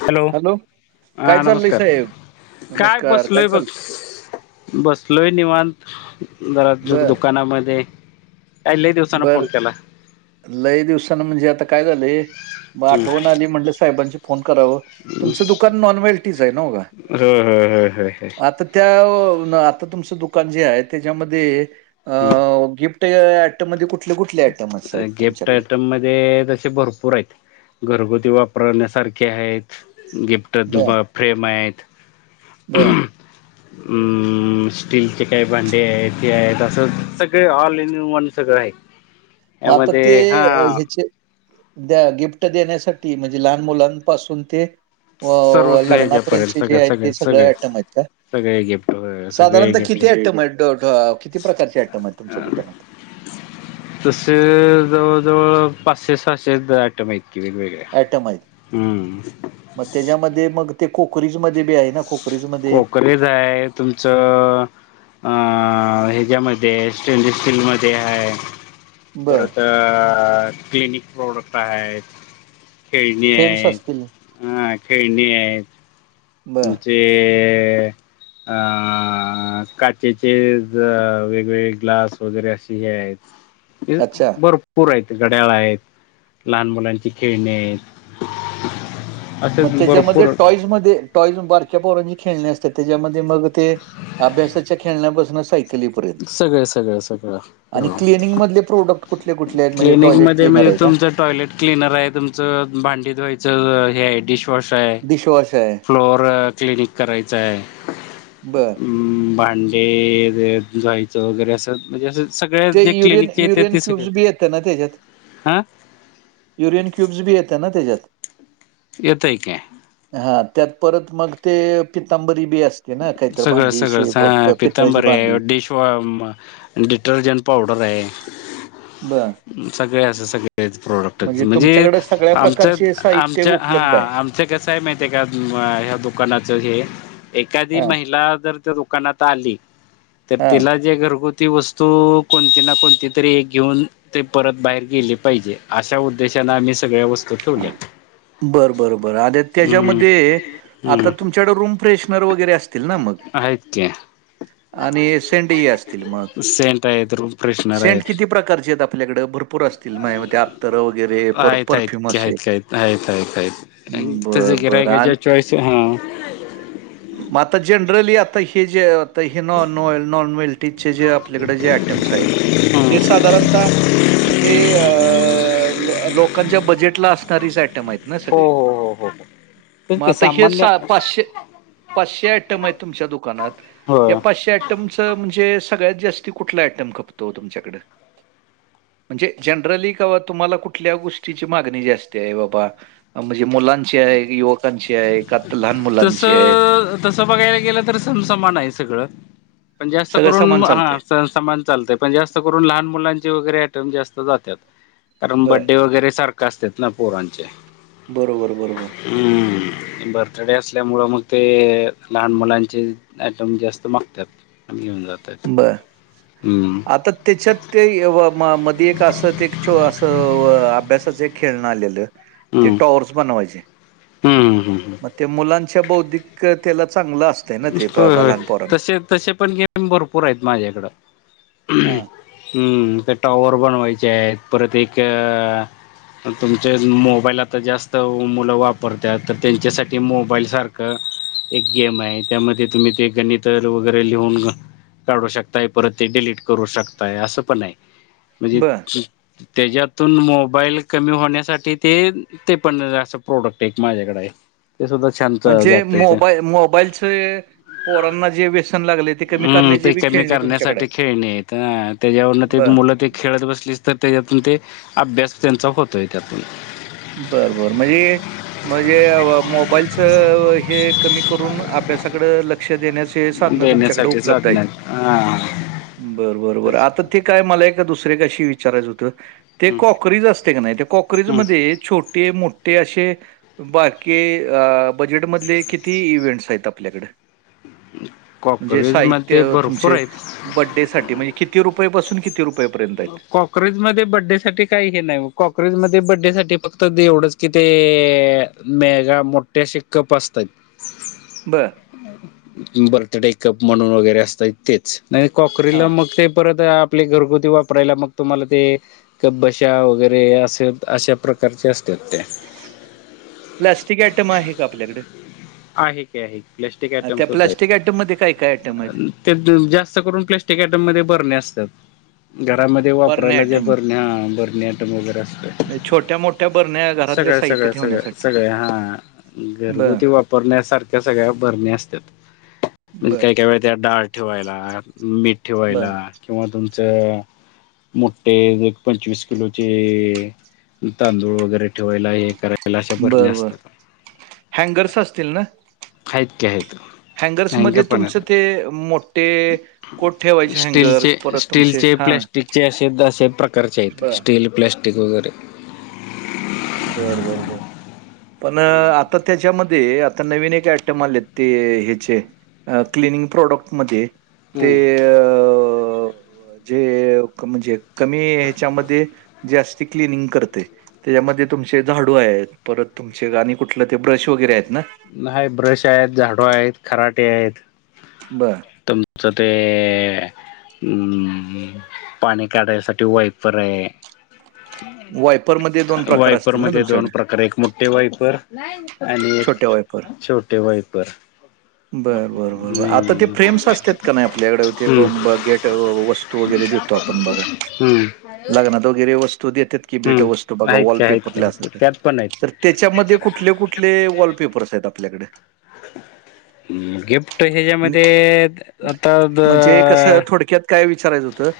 Hello... काय हा चाललंय नमस्कार... साहेब काय नमस्कार बसलोय बघ चाल बसलोय निवांत जरा दु... बर दुकानामध्ये काय लई दिवसानं बर फोण केला? लय दिवसानं म्हणजे... आता काय झालंय... मग आठवण आली म्हटलं साहेबांची फोन करावं... तुमचं दुकान नॉनवेल्टीचं ए... नव्ह होय होय होय होय का? त्या... आता तुमचं दुकान जे हाये... त्याच्यामध्ये.. अं... गिफ्ट त्या मधे कुठले कुठले? आयटम आहेत साहेब गिफ्ट तुमच्याकडे आयटम मध्ये तसे भरपूर पुर हेत... घरगुती वापरण्यासारखे हेत... गिफ्ट... बर ब... फ्रेम हेत. ऊ... बर हम्म. हू... स्टीलचे काही भांडे आहे... ते आहेत... असं सगळे ऑल इन वन सगळं हाये. मग आता ते... ह्याचे द्या... गिफ्ट देण्यासाठी... म्हणजे लहान मुलांपासून ते अं... सर्वच ह्याच्यापर्यंत लग्नापर्यंतचे जे सगळं हायेत... ते सगळे आयटम हायेत काय? सगळे गिफ्ट... होय. साधारणत... किती आयटम हेत... ड... ड... किती प्रकारचे आयटम हेत तुमच्या दुकानात? तसे... जवळजवळ.... पाचशे सहाशे आयटम हायेत की वेगळे वेगळे. आयटम हेत.. मग त्याच्यामध्ये मग ते कोकरीज मध्ये बी हाये ना? कोकरीज मध्ये कोकरीज हाये... तुमचं अ अ ह्याच्यामध्येये स्टेनलेस स्टीलमध्येये. ब परत अ क्लिनिक प्रोडक्ट आहेत. खेळणी फ्रेम्स असतील आहेत हा खेळणी आहेत. ब तुमचे आआआ अ काचेचे ज वेगवेगळे ग्लास वगैरे असे हे आहेत. हे अच्छा बर [unintelligible] पूर आहेत घड्याळ आहेत लहान मुलांची खेळणे आहेत. मग असेच त्याच्यामध्ये भरपूर टॉईजमध्ये टॉईज बारक्या पोरांची खेळणे अस तर त्याच्यामध्ये मग ते अभ्यासाच्या खेळण्यापासून सायकलीपर्यंत सगळ सगळं सगळं हो ंगेमिंग मधले प्रोडक्ट कुठले कुठले? आहेत म्हणजे टॉयलेट क्लिनिकमध्ये मिळ- क्लिनर आहे म्हणजे का तुमचं टॉयलेट क्लनर आहे तुमचं भांडी धुवायचं हे आहे डिश फ्लश आहे डिशवॉश आहे फ्लोअर क्लिन करायच आहे. बर अमम भांजे जायचं वगैरे असंच म्हणजे असंच सगळ्यात जे क्लिनिक येते ते सगळ त्यांना त्याज्यात हा. युरियन क्युब्ज बी येते ना त्याज्यात येतय की. हा त्यात परत मग ते पितांबरी बी अस सगळं सगळं हा पितांबरी आहे भांडी. डिश वॅश अ म डिटर्जन्ट पावडर आहे. बर. सगळे असं सगळेच प्रोडक्टये म्हणजे तुमच्याकडे सगळ्या आमचं प्रकारचे साहित्य आमच्या हा उपलब्ध आहे. आमचं कसं आहे माहित आहे का ह्या दुकानाचं हे एखादी हां, महिला जर त्या दुकानात आली तर हां. तिला जे घरगु ती वस्तू कोणती ना कोणती तरी एक घेऊन ते परत बाहेर गेले पाहिजे अशा उद्देशानने आम्ही सगळ्या वस्तू ठेवल्या. बर बरं बर आणि हम्म त्याच्यामध्ये हम्म आता तुमच्याकड रूम फ्रेशनर वगैरे असतील ना मग आहेत की आणि सेंटही असतील मग. सेंट आहेेत रूमफ्रेश सेंट किती प्रकारचे आहेत आपल्याकडें भरपूर असतील माझ्या मते आत्तरं वगैरे पर आहेत आहेत परफ्यूम की आहेत असेल की आहेत आहेत तस बरं, बरं गिराहाईकाच्या चॉईस हां म आता जनरली आता हे जे हे नॉन नॉन वल्टीचे जे आपल्याकडे जे आयटम्स आहेत हे साधारणतः हे अ लोकांच्या बजेटला असणारी सा आयटम आहेत ना हो सगळे हो हो हो तेच मग की आता हे सामान्य पाचशे पाचशे आयटम आहेत तुमच्या दुकानात या होय पाचशे आट टम म्हणजे सगळ्यात जास्ती कुठला आयटम खपतो तुमच्याकडे? म्हणजे जनरली कावा तुम्हाला कुठल्या गोष्टीची मागणी जास्ती आहे बाबा म्हणजे मुलांची आहे युवकांची आहे का आता लहान मुलांची आहे. तस बघायला गेलं तर समसमान आहे सगळ पण जास्त सगळं करून सामान हा चालतंय सम समान चालतय पण जास्त करून लहान मुलांचे वगैरे आयटम जास्त जात्यात. कारण बर बड्डे वगैरे सारखे असतात ना पोरांचे बरोबर बरोबर हम्म बर्थडे असल्यामुळं मग ते लहान मुलांचे आयटम जास्त मागत्यात आम्ही घेऊन जातय [unintelligible] हम्म आता तेच्यात ते अ व म म मधी एक असं ते छो असं अ अभ्यासाचं खेळणं आलेलं ते टॉवर्स बनवायचे हूं हम्म हम्म मग ते मुलांच्या बौद्धिक तेला चांगलं असतय न ते ब लहान पोरांना ते तसे पण गेम भरपूर आहेत माझ्याकड हां. हम्म ते टॉवर बनवायचे आहेत परत एक अ म तुमचेच मोबाईल आता जास्त मुलं वापरत्यात तर त्यांच्यासाठी मोबाईल सारखं एक गेम आय त्यामध्ये तुम्ही ते गणित वगैरे लिहून काढू शकताय परत ते डिलीट करू शकताय असं पण हाय म्हणजे बरं त्याज्यातून मोबाईल कमी होण्यासाठी ते ते पण असं प्रोडक्ट एक माझ्याकड हाय ते सुद्धा छान म्हणजे मोबा मोबाईलचे पोरांना जे व्यसन लागले ते कमी अम्म करण्याची ते बी कमी खेळणी तुमच्याकडे करण्यासाठी आहेत. खेळणी येत त्याच्यावरन ते बर मुलं ते खेळत बसलीस त त्याज्यातून ते अभ्यास त्यांचा होतोय त्यातून बर बर मजे मजे मोबाईलच हे कमी करून अभ्यासाकड लक्ष देण्यास ते साधना तुमच्याकड देण्यासाठी उपलब्ध साधण्या हाईती. हा बर बर बर त्याची आता ते काय मला एका दुसर एक अशी विचारायचं होतं ते हम्म कॉकरीज असतय का नाय त्या हम्म कॉकरीजमध्ये छोटे मोठे असे बाकी अ बजेटमधले किती इव्हेंट्स हाईत आपल्याकड म्हणजे कॉक्रोच मध्ये साहित्य भरपूर तुमचे आहेत बडे साठी म्हणजे किती रुपये पासून कित अ कॉक रीजमध्ये बड्डेसाठी काय हे नाय ओ कॉकेजमध्ये बड्डेसाठी फक्त ते एवढंच की ते अ मेगा मोठे असे कप असताईत बर बर्थडेकप म्हणून वगैरे असताईत ते नाही हां. कॉकरीला मग ते परत अ आपले घरगुती वाप वापरायला मग तुम्हाला ते कपबशा वगैरे असे अशा प्रकारचे असत्यात ते प्लॅस्टिक आयटम आहे का आपल्याकड आहे की आहे की प्लॅस्टिक आयटम त्या सुद्धा येत प्लास्टिक आयटममध्ये काय-काय आयटम आहेत? त्यात जास्त करून प्लॅस्टिक आयटम मध्ये भरण्या असत्यात. घरामध्ये बरण्या वापरायला ज्या आयटम, बरण्या बरणी आटम वगैरे असत्यात म्हणजे छोट्या-मोठ्या बरण्या घरातले सगळ्या साहित्य सगळ्या सगळ्या ठेवण्यासाठी. सगळ्या हा बरं, घरगुती वाप वापरण्यासारख्या सगळ्या भरण्या असत्यात मंग बरं, काय काय वेळेत त्या डाळ ठेवायला मीठ बरं, ठेवायला किंवा तुमचं मोठे एक पंचवीस किलोचे तांदूळ वगैरे ठेवायला हे करायला अशा भरण्या बरं, बरं. असत्यात. हँगर्स असतील न हाय का हेत? हँगर्स मध्ये तुमचं ते... मोठे कोट ठेवायचे हँगर्स स्टीलचे परत तुमचे स्टीलचे हा [unintelligible] असे असे प्रकारचे हेत... स्टील प्लॅस्टिक वगैरे बर बर बर. पण आता त्याच्यामध्ये.... आता नवीन एक आयटम आलेत... ते ह्याचे अं.... क्लिनिंग प्रोडक्ट मध्ये... ते हम्म अं... जे... म्हणजे कमी ह्याच्यामध्ये.... जास्ती क्लिनिंग करतय त्याच्यामध्ये तुमचे झाडू आहेत.... परत तुमचे आणि कुठलं ते ब्रश वगैरे हेत ना? न्हाई... ब्रश आहेत, झाडू आहेत, खराटे आहेत. बरं. तुमचं ते हम्म... पाणी काढायसाठी वाईपर ए. वायपरमध्ये प्रकार वायपर असतील ना मध्ये दोन तुमच्याकडे? प्रकार.. एक मोठे वायपर आणि एक छोट्या वायपर. छोटे वायपर. बरं बरं बर बर. आता ते हम्म फ्रेम्स असत्यात का नाई आपल्याकडं... ते हम्म बंब... गेट... वस्तू वगैरे देतो तो आपण बघा हूं. लग्नात वगैरे वस्तू देतेत ती भे.. ट.. वस्तू हम्म बघा... आहेत वॉल काय आहेत पेपरला काय त्यात असत्यात... पण आहेत तर त्याच्यामधे कुठले कुठ कुठले वॉलपेपर्स हाये आपल्याकडं? गिफ्ट... नि ह्याच्यामध्ये आता.. द म्हणजे कसं थोडक्यात काय विचारायचं होतं?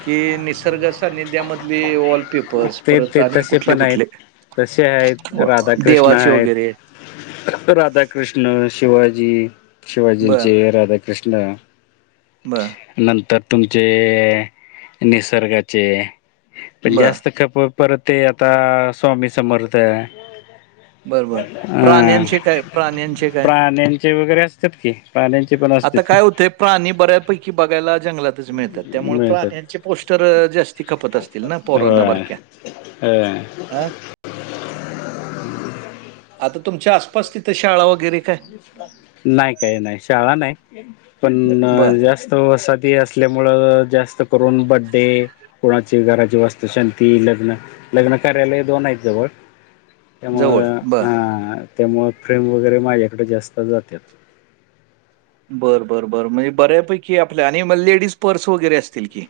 कि... निसर्ग सान्निध्यामधले वॉलपेपर्स... ते परत... ते आणि तसे कुठले पण आहेत कुठले? तसे हायेत... राधाकृष्ण हायेत. वगैरे. फक्त राधा कृष्ण... शिवाजी... बरं, शिवाजींचे... राधा कृष्ण बरं, नंतर तुमचे... निसर्गाचे... पण बरं, जास्त खप परत... ते आता... स्वामी समर्थ ए बरं, बरं. अं.... प्राण्यांचे काय प्राण्यांचे काय? प्राण्यांचे वगैरे अस असतात की.. प्राण्यांचे पण आता असत्यात की. काय होतंय प्राणी... बऱ्यापैकी बघायला जंगलात तच मिळतात.. त्यामुळे.... मिळतात प्राण्यांची पोस्टरं... जास्ती खपत असतील ना... पोरांना बारक्या हा हं. आता तुमच्या आसपास तिथं... शाळा वगैरे काय? नाय... काय नाई... शाळा नाई... बर पण जास्त वस ते असल्यामुळं... जास्त करून बर्थडे कुणाची घराची वस्तुशांती... लग्न... लग्न-कार्यालये दोन हायेत जवळ जवळ त्यामुळं.. बर आ... त्यामुळं... फ्रेम वगैरे... माझ्याकडे जास्त जात्यात. बरं बरं बरं... म्हणजे बऱ्यापैकी आपल्या... आणि मग... लेडीज पर्स वगैरे असतील की?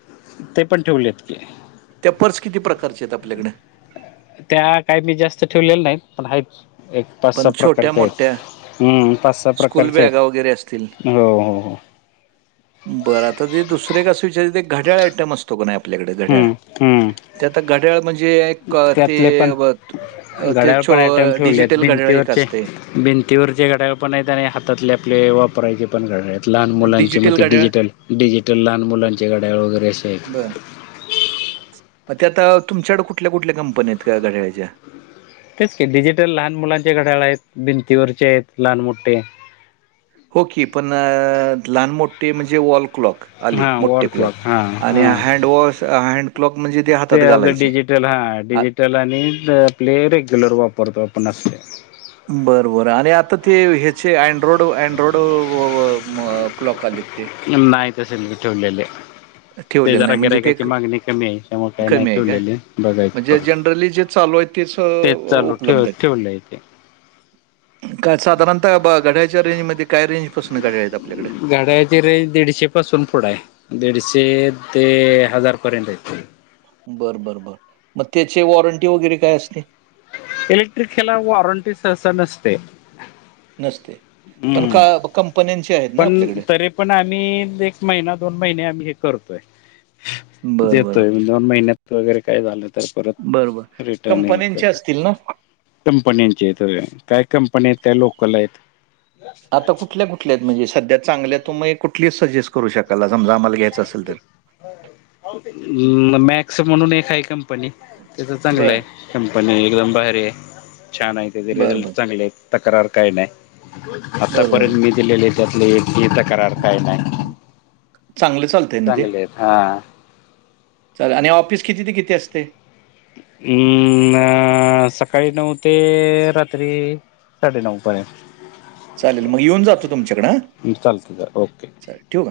ते पण ठेवलेत की त्या पर्स किती प्रकारचे हायेत आपल्याकडं? त्या... काही मी जास्त ठेवलेल्या नाहीत... पण हायेत... एक पाच पण सहा छोट्या प्रकारचे हायेत. मोठ्या हम्म... पाच सहा... स्कूल प्रकारचे हायेत... बॅगा वगैरे असतील हो हो हो. बरं... आता ते दुसरे एक असं विचारायचं... घड्याळ आयटम असतो का नाई आपल्याकडं... घड्याळ? हम्म हम्म ते आता घड्याळ म्हणजे... एक... ते... त्यातले पण अं... ते... घड्याळ पण छो... आयटम अं... ठेवले डिजिट आहेत टल घड्याळ एक भिंतीवरचे असतय भिंतीवरचे घड्याळ पण येत त्या आणि हातातले आपले वापरायचे पण घड्याळ येत लहान मुलांचे म डिजिटल ते घड्याळ डिजिटल डिजिटल लहान मुलांचे घड्याळ वगैरे असे येत म ते आता तुमकड कुठल्या कुठल्या कंपन्या येत हया घड्याळाच्या हेच की डिजिटल लहान मुलांचे घड्याळ आयेत भिंतीवरचे आयेत लहान मोठे हो की पण अ लहान मोठे म्हणजे वॉल क्लॉक आली हां मोठे वॉल क्लॉक हां आणि हां हँडवॉश हँड क्लॉक म्हणजे ते हातात घालायचे त्याल हा आ- डिजिटल आणि आपले रेग्युलर वापरतो आपण असले बरं बरं आणि आता ते ह्याचे अँड्रॉरोड अँड्रॉरोड व व म क्लॉक आलेत ते नाय तस नय ठेवलेले ते ठेवलेलं जरा नाही म्हणजे ते गिरायकाची क- मागणी कमी हाय त्यामुळ काय नाय कमी आहे का ठेवलेले बघायचे म्हणजे परत जनरली जे चालू आहे अ, तेच चालू ठेव उपलब्ध आहेत ठेवलय ते काय साधारणतः ब घड्याळाच्या रेंजमध्ये काय रेंज पासन घड्याळ येत आपल्याकड त रेंज दीडशेपासून पुढ हाय दीडशे ते हजारपर्यंत हायत बरं बरं बर म त्याचे वॉरंटी वगैरे काय असते. इलेक्ट्रिक हेला वॉरंटी सहसा नसते. नसते पण हम्म का कंपन्यांचे आहेत ना पण आपल्याकड तरी पण आम्ही एक महिना दोन महिने आम्ही हे करतोय. बर बर देतोय दोन महिन्यात वगैरे काय झालं तर बर बर परत रिटर्न हे कंपन्यांचे कर असतील ना कंपन्यांचे आहेत होय. काय कंपन्या आहेत काय लोकल आहेत. आता कुठल्या कुठल्या आहेत म्हणजे सध्या चांगल्या तुम्ही कुठली सजेस्ट करू शकाल समजा आम्हाला ए हम् मॅक्स म्हणून एक हाय कंपनी त्याज बर चांगलंय कंपनी एकदम भारी हाय छान हाय त्याज बर रिझल्ट बर चांगलेयेत तक्रार काय नाय बर बर आतापर्यंत मी दिलेले ये त्यातले एकही तक्रार काय नाय. चांगलं चालं चांगलेयेत हा चाललं आणि ऑफिस किती ते किती असते. अम्म्म्म्म न सकाळी नऊ ते रात्री साडे नऊ पर्यंत चालेल म येऊन जातो तुमच्याकड हां चालतं ओके चालेल ठेवू का?